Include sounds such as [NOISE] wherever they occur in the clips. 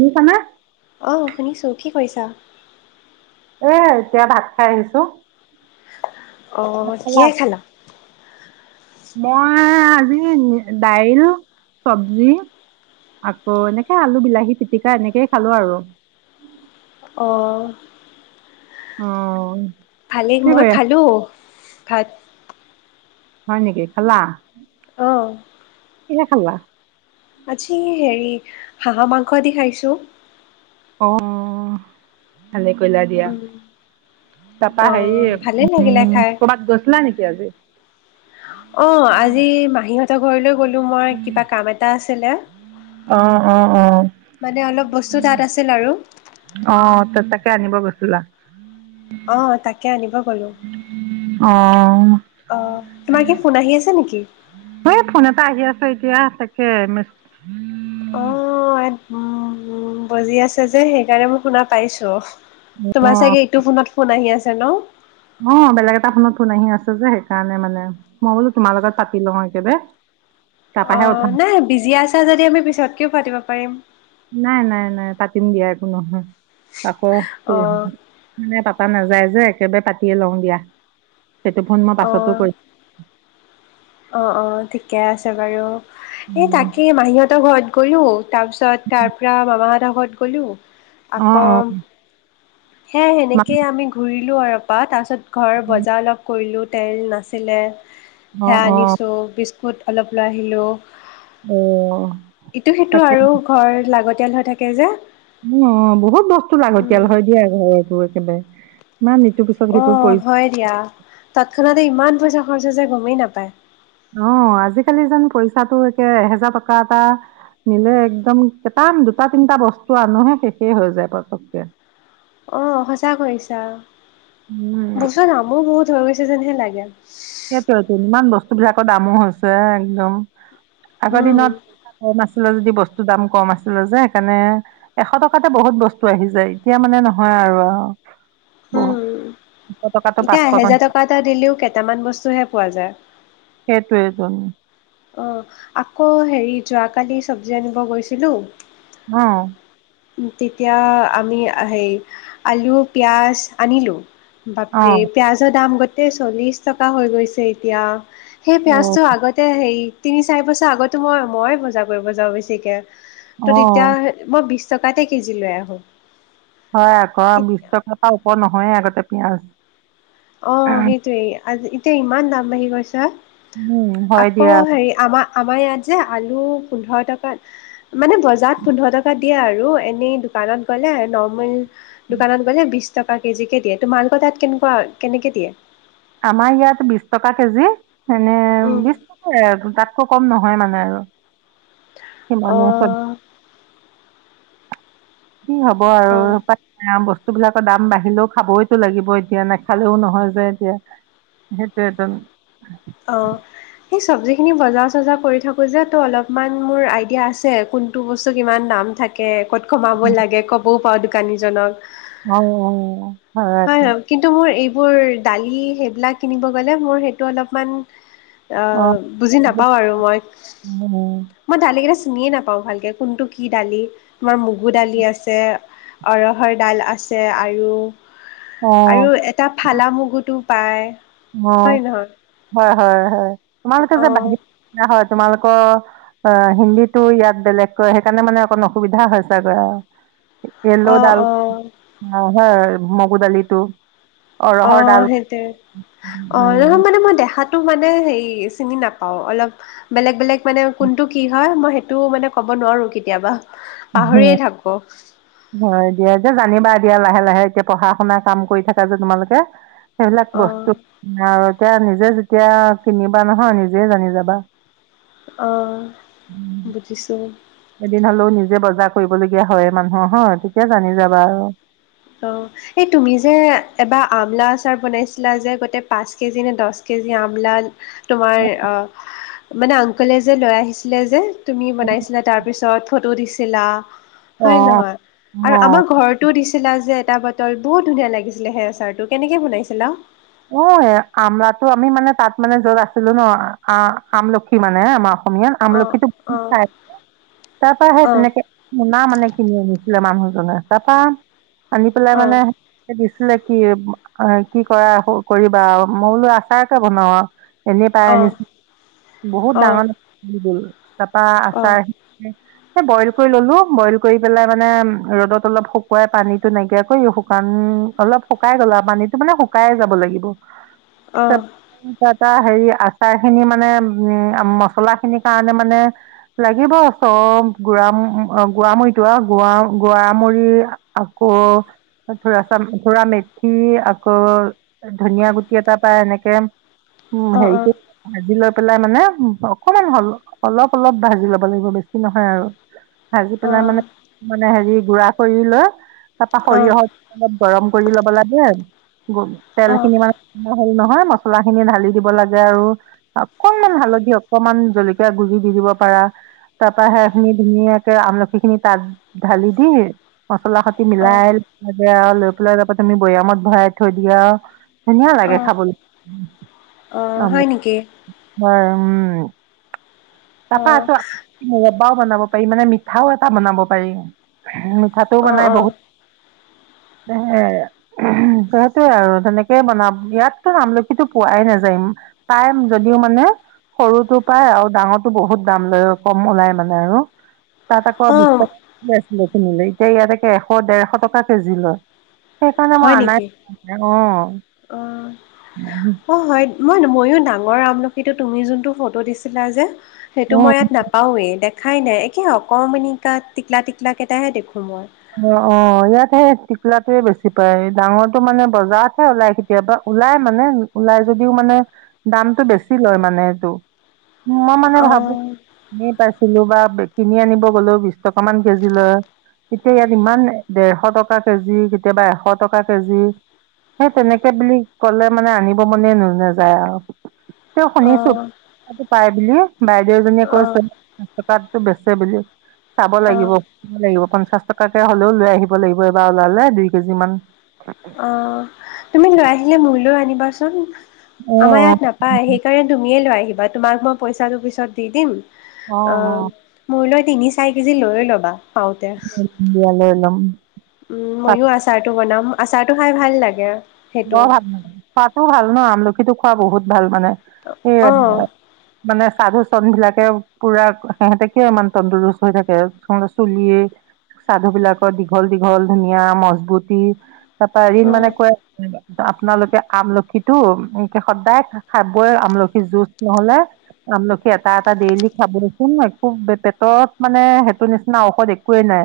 শুনিছানে? অ', শুনিছোঁ, কি কৰিছা? এ এতিয়া ভাত খাই আহিছো। অ', কিহে খালা? মই আজি দাইল চব্জি। আকৌ এনেকে আলু বিলাহী পিটিকা এনেকেই খালো আৰু। অ'। অ'। ভালেই কি মই কৰি আছা? খালোঁ ভাত। হয়, নেকি খালা? অ'। কিহে খালা? আজি হেৰি হাঁহ মাংস দি খাইছোঁ। অঁ ভালে কৰিলা দিয়া। উম, তাৰাপা হেৰি অঁ ভালেই লাগিলে উমঁ খাই কৰ'বাত গৈছিলা নেকি আজি। অঁ' আজি মাহীহঁতৰ ঘৰলৈ গলো মই কিবা কাম এটা আছিলে। অ' অ' অ' মানে অলপ বস্তু তাত আছিল আৰু। অঁ ত তাকে আনিব গৈছিলা। অঁ তাকে আনিব গ'লোঁ অঁ! অঁ তোমাৰ কি ফোন আহি আছে নেকি? এ ফোন আহি আছে এতিয়া তাকে মে- অঁ ই উ বজি আছে যে সেইকাৰণে মই শুনা পাইছোঁ। তোমাৰ অ' চাগে ইটো ফোনত ফোন আহি আছে ন। অঁ বেলেগ এটা ফোনত ফোন আহি আছে যে সেইকাৰণে মানে মই বোলো তোমাৰ লগত পাতি লওঁ একেবাৰে। তাৰপাহে অঁ উঠাম নাই বিজি আছা যদি আমি পিছতকও পাতিব পাৰিম। নাই নাই নাই পাতিম দিয়া একো নহয় আকৌ- অ' মানে পাপা নাযায় যে একেবাৰে পাতিয়ে লওঁ দিয়া সেইটো ফোন মই পাছতো কৰিম। অঁ অঁ' ঠিকে আছে বাৰু এই উম, তাকেই মাহীহঁতৰ ঘৰত গৈও। তাৰপিছত তাৰপৰা মামাহঁ ত ঘৰত গ'লোঁ অ', অ'। আকৌ- সেয়াই মানে সেনেকে আমি ঘূৰিলোঁ অৰপা তাৰপাছত ঘৰৰ বজাৰ অলপ- কৰিলোঁ তেল নাছিলে অ', সেয়া অ', আনিছোঁ বিস্কুট অলপ লৈ আহিলোঁ। অঁ! ইটো সেইটো আৰু ঘৰ লাগতিয়াল হৈ থাকে যে। অঁ বহুত বস্তু লাগতিয়াল উম, হয়ঁ দিয়া ঘৰবোৰ একেবাৰে ইমান ইটো- অঁ হয় দিয়া তৎক্ষণাতে ইমান পইচা খৰচা যে গমেই নাপায়। অঁ আজিকালি যেন পইচাটো একে এহেজাৰ টকা এটা- নিলে একদম কেইটাম দুটা তিনিটা বস্তু আনোহে শেষেই হৈ যায় পটককে। অঁ সঁচা কৈছা উম বস্ত দামো বহুত হৈ গৈছে যেনহে লাগে। সেইটোইতো ইমান বস্তু বিলাকৰ দামো হৈছে একদম আগৰ উম, দিনত- কম আছিলে যদি বস্তুৰ দাম কম আছিলে যে সেইকাৰণে। এশ টকাতে বহুত বস্তু আহি যায় এতিয়া মানে নহয় আৰু উম। বহুত। এশ টকাটো এতিয়া পাঁচশ এহেজাৰ টকা এটা দিলেও কেইটামান বস্তু হে পোৱা যায়। সেইটোয়েটোন। অঁ আকৌ হেৰি যোৱাকালি চব্জি আনিব গৈছিলোঁ। অঁ! তেতিয়া আমি হেই আলু পিঁয়াজ আনিলোঁ। বাপৰে অ' পিয়াঁজৰ দাম গোটেই চল্লিশ টকা হৈ গৈছে এতিয়া। সেই অ' পিঁয়াজটো আগতে হেৰি তিনি চাৰি বছৰ আগতো মই মই বজাৰ কৰিব যাওঁ বেছিকে। ত' অ' তেতিয়া মই বিশ টকাতে একেজি লৈ আহোঁ। হয়ঁ আক বিশ টকাপা ওপৰ নহয়ে আগতে পিঁয়াজ। অঁ সেইটোৱে আজি এতিয়া ইমান দাম বাঢ়ি গৈছে হয় আকৌ দিয়া হেৰি- আমাৰ আমাৰ ইয়াত যে আলু পোন্ধৰ টকাত। মানে বজাৰত পোন্ধৰ টকা দিয়ে আৰু এনেই দোকানত গ'লে নৰ্মল- দোকানত গলে বিশ টকা কেজিকে দিয়ে তোমালোক তাত কেনেকুৱা কেনেকে দিয়ে? আমাৰ ইয়াত বিশ টকা কেজি এনে- উমঁ! এই তাতকো কম নহয় মানে আৰু অ সিমানেও কি হ'ব আৰু অ আহ বস্তুবিলাকৰ দাম বাঢ়িলেও খাবইতো লাগিব এতিয়া নাখালেও নহয় যে এতিয়া সেইটোৱে ত অঁ সেই চব্জিখিনি বজাৰ চজাৰ কৰি থাকোঁ যে তো অলপমান মোৰ আইডিয়া আছে কোন কোনটো বস্তু কিমান দাম থাকে ক'ত কমাব লাগে ক'বও পাওঁ দোকানীজনক অ অ অ হয় হয় কিন্তু মোৰ এইবোৰ দালি সেইবিলাক কিনিব গলে মোৰ সেইটো অলপমান অঁ আহ বুজি নাপাওঁ আৰু মই মই দালিকেইটা চিনিয়ে নাপাওঁ ভালকে কোনটো কি দালি তোমাৰ মগু দালি আছে ৰহৰ ডাল আছে আৰু অঁ আৰু এটা ফালা মুগুতো পায় অ হয় নহয় হয় হয় হয় তোমালোকে যে অ' বাহিৰ হয় তোমালোকৰ অ হিন্দীটো ইয়াত বেলেগ কয় সেইকাৰণে মানে অকণ অসুবিধা হয় ছাগৈ ইয়েল' অ' ডাল অ' হয় মগু দালিটো অ অৰহৰ ডাল সেইটোৱে অ লও উম, মানে মই দেখাত কোনটো মানে হেৰি চিনি নাপাও অলপ বেলেগ বেলেগ মানে কোনটো কি হয় মই সেইটো মানে ক'ব নোৱাৰো কেতিয়াবা অ পাহৰিয়ে থাকো হয় দিয়া যে জানিবা দিয়া লাহে লাহে এতিয়া পঢ়া শুনা কাম কৰি থাকা যে তোমালোকে সেইবিলাক বস্তু অ' আৰু এতিয়া নিজে যেতিয়া কিনিবা নহয় নিজে জানি যাবা অঁ উম, বুজিছোঁ এদিন হলেও নিজে বজাৰ কৰিবলগীয়া হয় মানুহৰ হয় তেতিয়া জানি যাবা আৰু অ এই তুমি যে এবাৰ আমলা আচাৰ বনাইছিলা যে গোটেই পাঁচ কেজি নে দহ কেজি আমলা তোমাৰ মানে আংকলে যে লৈ আহিছিলে যে তুমি বনাইছিলা তাৰপিছত ফটো দিছিলা হয় অঁ নহয় আৰু অঁ আমাৰ ঘৰত তটো দিছিলা যে এটা বটল বহুত ধুনীয়া লাগিছিলে সেই আচাৰটো কেনেকে বনাইছিলা? অ আমলাটো আমি মানে তাত মানে যত আছিলো ন আ- আমলখি মানে আমাৰ অসমীয়াত অ আমলখি অ বহুত খাই আছে তাৰ পৰা সেই অ তেনেকে সোনা মানে কিনি আনিছিলে মানুহজনে তাৰপা আনি পেলাই অ মানে দিছিলে কি কি কৰা কৰিবা মই বোলো আচাৰকে বনাও আৰু এনেই পাই অ অ আনিছো বহুত ডাঙৰ গল তাপৰা অ অ অ আছাৰ বইল কৰি ললো বইল কৰি পেলাই মানে ৰ'দত অলপ শুকুৱাই পানীটো নাইকিয়া কৰি কাৰণ অলপ শুকাই গলা আৰু পানীটো মানে শুকাই যাব লাগিব অ ত এটা হেৰি আচাৰ খিনি মানে উ মচলা খিনিৰ কাৰণে মানে লাগিব চব গুৰা গোৱামুৰিতো আৰু গোৱা গৰামৰি আকৌ থৰা চা থৰা মেথি আকৌ ধুনীয়া গুটি এটা পায় এনেকে উ অ অ হেৰিটো ভাজি লৈ পেলাই মানে অকমান হাল অলপ অলপ ভাজি ল'ব লাগিব বেছি নহয় আৰু ভাজি পেলাই মানে মানে হেৰি গুড়া কৰি লৈ তাৰপা সৰিয়হত অলপ গৰম কৰি ল'ব লাগে আৰু অ তেল খিনি অ মানে হ'ল নহয় মছলা খিনি ঢালি দিব লাগে আৰু। অকনমান হালধি অকমান জলকীয়া গুৰি দি দিব পাৰা। তাৰ পৰা সেইখিনি ধুনীয়াকে আমলখি খিনি তাত ঢালি দি, মছলা মিলাই লৈ পেলাই তাৰ পৰা তুমি বৈয়ামত ভৰাই থৈ দিয়া। ধুনীয়া লাগে অ খাবলৈ, অ হয় আমলখি নেকি হয়', উম',। তাৰপা অ এটো মব্বাও বনাব পাৰি মানে, মিঠাওঁ এটা বনাব পাৰি। মিঠাটো অ', বনাই অ', বহুত, সিহেতে আৰু তেনেকেই বনাম ইয়াততো আমলখিতো পোৱাই নাযায়, পাইম যদিওঁ মানে সৰুটো পায় আৰু ডাঙৰটো বহুত দাম লয়, কম ওলাই মানে আৰু। তাত আকৌ বিশ অ', টকা কে আছিলে কিনিলে, এতিয়া ইয়াতে এশ ডেৰশ টকা কেজি লয়। সেইকাৰণে মই হয় অনাই নেকি? নাই অ',। অহ', হয়' মই ময়ো ডাঙৰ আমলখিটো তুমি যোনটো ফটো দিছিলা যে সেইটো মই ইয়াত অ নাপাওঁৱেই দেখাই নাই, একে অকমানিকাইটা টিকলা টিকলাকেইটাহে দেখোঁ মই। অহ', অহ' ইয়াতহে টিকলাটোৱে বেছি পায়, ডাঙৰটো মানে বজাৰতহে ওলাই কেতিয়াবা ওলাই মানে ওলাই যদিওঁ মানে দামটো বেছি লয় মানে এইটো। মই মানে ভাবো অ', এনে পাইছিলো বা কিনি আনিব গলো বিশ টকা মান কেজি লয়। এতিয়া ইয়াত ইমান ডেৰশ টকা কেজি, কেতিয়াবা এশ টকা কেজি। সেই তেনেকে বুলি কলে মানে আনিব মনে নেযায় আৰু। তেওঁ শুনিছো অ', তাতে পাই বুলি বাইদেউজনীয়ে কৈছে। অ', কাবতটো বেচে বুলি, চাব লাগিব অ', সুধিব লাগিব পঞ্চাশ টকাকে হ'লেও লৈ আহিব লাগিব, এবাৰ ওলালে দুই কেজি মান। অহ', তুমি লৈ আহিলে মোলৈ আনিবাচোন, অঁ আমাৰ ইয়াত নাপায় আহি সেই কাৰণে তুমিয়ে লৈ আহিবা, তোমাক মই পইচাটো পিছত দি দিম অঁ অঁ অহ' অঁ মোৰলৈ তিনি চাৰি কেজি লৈ ল'বা। পাওঁতে লৈ ল'ম দিয়া লৈ ল'ম উম', পাত ময়ো আছো। আচাৰটো বনাম, আচাৰ টো খাই ভাল লাগে। সেইটো। অহ', ভালে খোৱাতো ভাল ন' আমলখিটো খোৱা বহুত ভাল মানে। অ', মানে সাধুচৰ নিচিনাকে পুৰা সিহঁতে কিয় ইমান তন্দৰস্ত হৈ থাকে। সিহতৰ চুলিয়ে সাধু বিলাকৰ দীঘল দীঘল ধুনীয়া মজবুতি, তাৰ পৰা এদিন মানে অ', কয় আপোনালোকে আমলখিটো, সদায় খাবই আমলখি জুজ নহ'লে আমলখি এটা এটা ডেইলি খাবচোন, একো পেটতত মানে সেইটো নিচিনা ঔষধ একোৱেই নাই।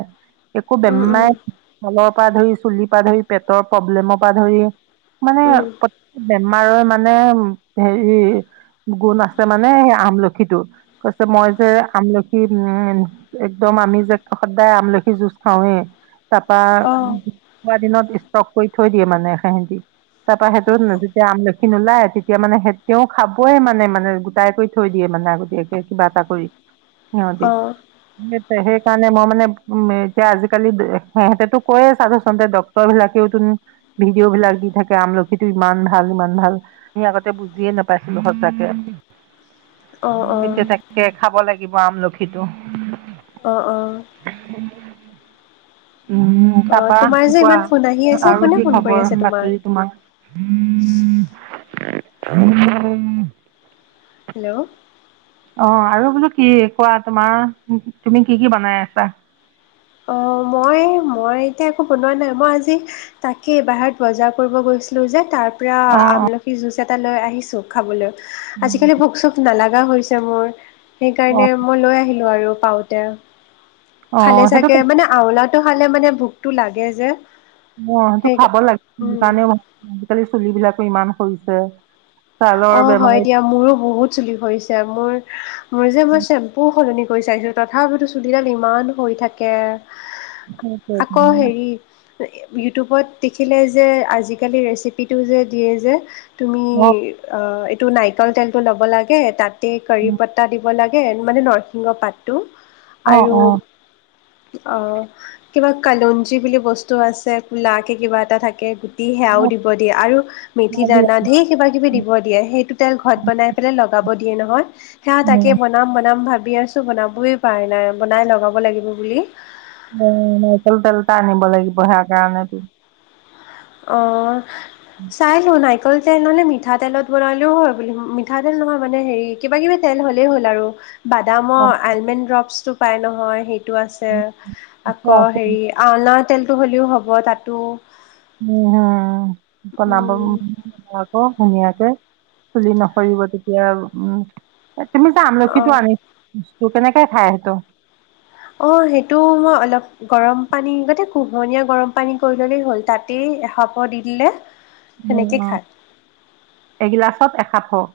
একো উম, বেমাই উম, তলৰ পৰা ধৰি চুলিৰ পৰা ধৰি পেটৰ প্ৰব্লেমৰ পৰা ধৰি মানে উম, প্ৰতেক বেমাৰৰ মানে হেৰি গুণ আছে মানে সেই আমলখিটো কৈছে মই যে আমলখি উম', একদম আমি যে সদায় আমলখি যুজ খাওঁৱে। তাৰপা অ', খোৱা দিনত ষ্টক কৰি থৈ দিয়ে মানে সিহতে। তাৰ পৰা সেইটোত যেতিয়া আমলখি নোওলাই, তেতিয়া মানে সেতেওঁ খাবইে মানে মানে গোটাই কৰি থৈ দিয়ে মানে আগতীয়াকে, কিবা এটা কৰি সিহঁতে। অ', অ', সেইকাৰণে মই মানে উম' এতিয়া আজিকালি সিহঁতেতো কৈয়ে ছাধুচোনতে ডাক্তৰ বিলাকেওচোন ভিডিঅ' বিলাক দি থাকে, আমলখিটো ইমান ভাল ইমান ভাল। আমি আগতে বুজিয়ে নাপাইছিলো সঁচাকে। অ', অ', তেতিয়া তাকে খাব লাগিব আমলখিটো। অ', অ'। [INAUDIBLE] অ', তোমাৰ যে কোৱা ইমান ফোন আহি আছে, আৰু কি কোনে ফোন খবৰ কৰি আছে বাতৰি তোমাক। তোমাৰ [UNINTELLIGIBLE] হেল্ল'। অ' আৰু বোলো, কি কোৱা তোমাৰ, তুমি কি কি বনাই আছা? অ', মই, মই এতিয়া একো বনোৱা নাই, মই আজি তাকে বাহিৰত বজাৰ কৰিব গৈছিলো যে, তাৰ অঁ অঁ আমখি জুছ এটা লৈ আহিছোঁ খাবলৈ, আজিকালি ভোক-চোক নলাগে। কুৱা হৈছে মোৰ, সেইকাৰণে অঁ মই লৈ আহিলোঁ আৰু পাওঁতে, খালে অঁ সেইটো চাগে। মানে, আমলাটো খালে মানে, ভোকটো লাগে যে। অ', সেইটো সেই খাব লাগে, উম। কাৰণে আজিকালি চুলিবিলাকো ইমান সৰিছে। ছালৰ অ', বেমাৰ হয় দিয়া, মোৰো বহুত চুলি সৰিছে। এতিয়া মোৰ, মোৰ যে, মই শ্বেম্পু সলনি কৰি চাইছিলোঁ, তথাপিতো চুলিডাল ইমান সৰি থাকে। আকৌ হেৰি। ইউটিউবত দেখিলে যে, আজিকালি ৰেচিপিটো যে দিয়ে যে। তুমি আ এইটো নাৰিকল তেলটো ল'ব লাগে, তাতে কৰিপতা দিব লাগে। লাগে মানে, নৰসিংহ পাতটো, অঁ অঁ আৰু- অঁ অ', কিবা কালঞ্জী বুলি বস্তু আছে, কুলাকে কিবা এটা থাকে। দি সেয়াও দিব দিয়ে, আৰু মেথি দানা ধেৰ কিবা-কিবি দিব দিয়ে, সেইটো তেল ঘৰত বনাই, লগাব দিয়ে নহয়, সেইয়া তাকে নাৰিকল বনাম, বনাম ভাবি আছোঁ, বনাবই পৰাই নাই, বনাই লগাব লাগিব বুলি। নাৰিকল তেল এটা, আনিব লাগিব, সেই কাৰণে। অ', চাই লওঁ নাই কল তেল মানে, মিঠাতেলত বনালেও হয় বুলি, মিঠাতেল নহয় মানে হেৰি, কিবা-কিবি তেল হ'লেই হ'ল আৰু। বাদামৰ, আলমেণ্ড ড্ৰপচটো পায় নহয়, সেইটো আছে। আকৌ অঁ হেৰি আনাৰ তেলটো হ'লেও হ'ব, তাতো [UNINTELLIGIBLE] অ', উম, ধুনীয়াকে, চুলি নসৰিব তেতিয়া, উম। তুমি যে আমলখিতো অ', আনিছা, কেনেকে খাই সেইটো। অ', সেইটো মই অলপ গৰম পানী, আগতে কুহমীয়া গৰম পানী কৰি ল'লেই হ'ল, তাতেই এসাফৰ দি দিলে। উম, সেনেকে অ', খায়। এগিলাছত এসাফৰ।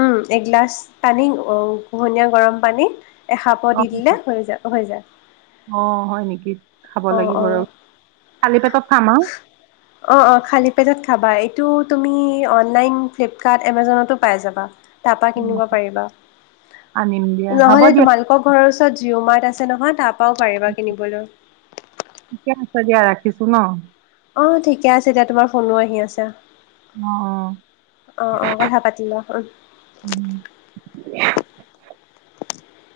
উম, এগিলাছ পানী, কোহমীয়া গৰম পানীত এসাফৰ দি দিলে, হৈ যায়, হৈ যায়। অ', হয় নেকি, খাব অ', লাগিব ৰ, অ', খালি পেটত খাম আৰু। অ', অ', খালী পেটত খাবা। এইটো তুমি অনলাইন ফ্লিপকাৰ্ট, এমেজনতো পাই যাবা। তাৰপৰা উম, কিনিব পাৰিবা, আনিম দিয়া হ'ব নহ'লে দিয়া তোমালোক আকৌ, ঘৰৰ ওচৰত জিঅ মাৰ্ট আছে নহয়, তাৰপৰাও পাৰিবা কিনিবলৈ। ঠিকেই আছে দিয়া, ৰাখিছো ন। অ', ঠিকে আছে দিয়া, তোমাৰ ফোনো আহি আছে। অ', অ'। অ', অ', কথা পাতিলোৱা, উম। উম।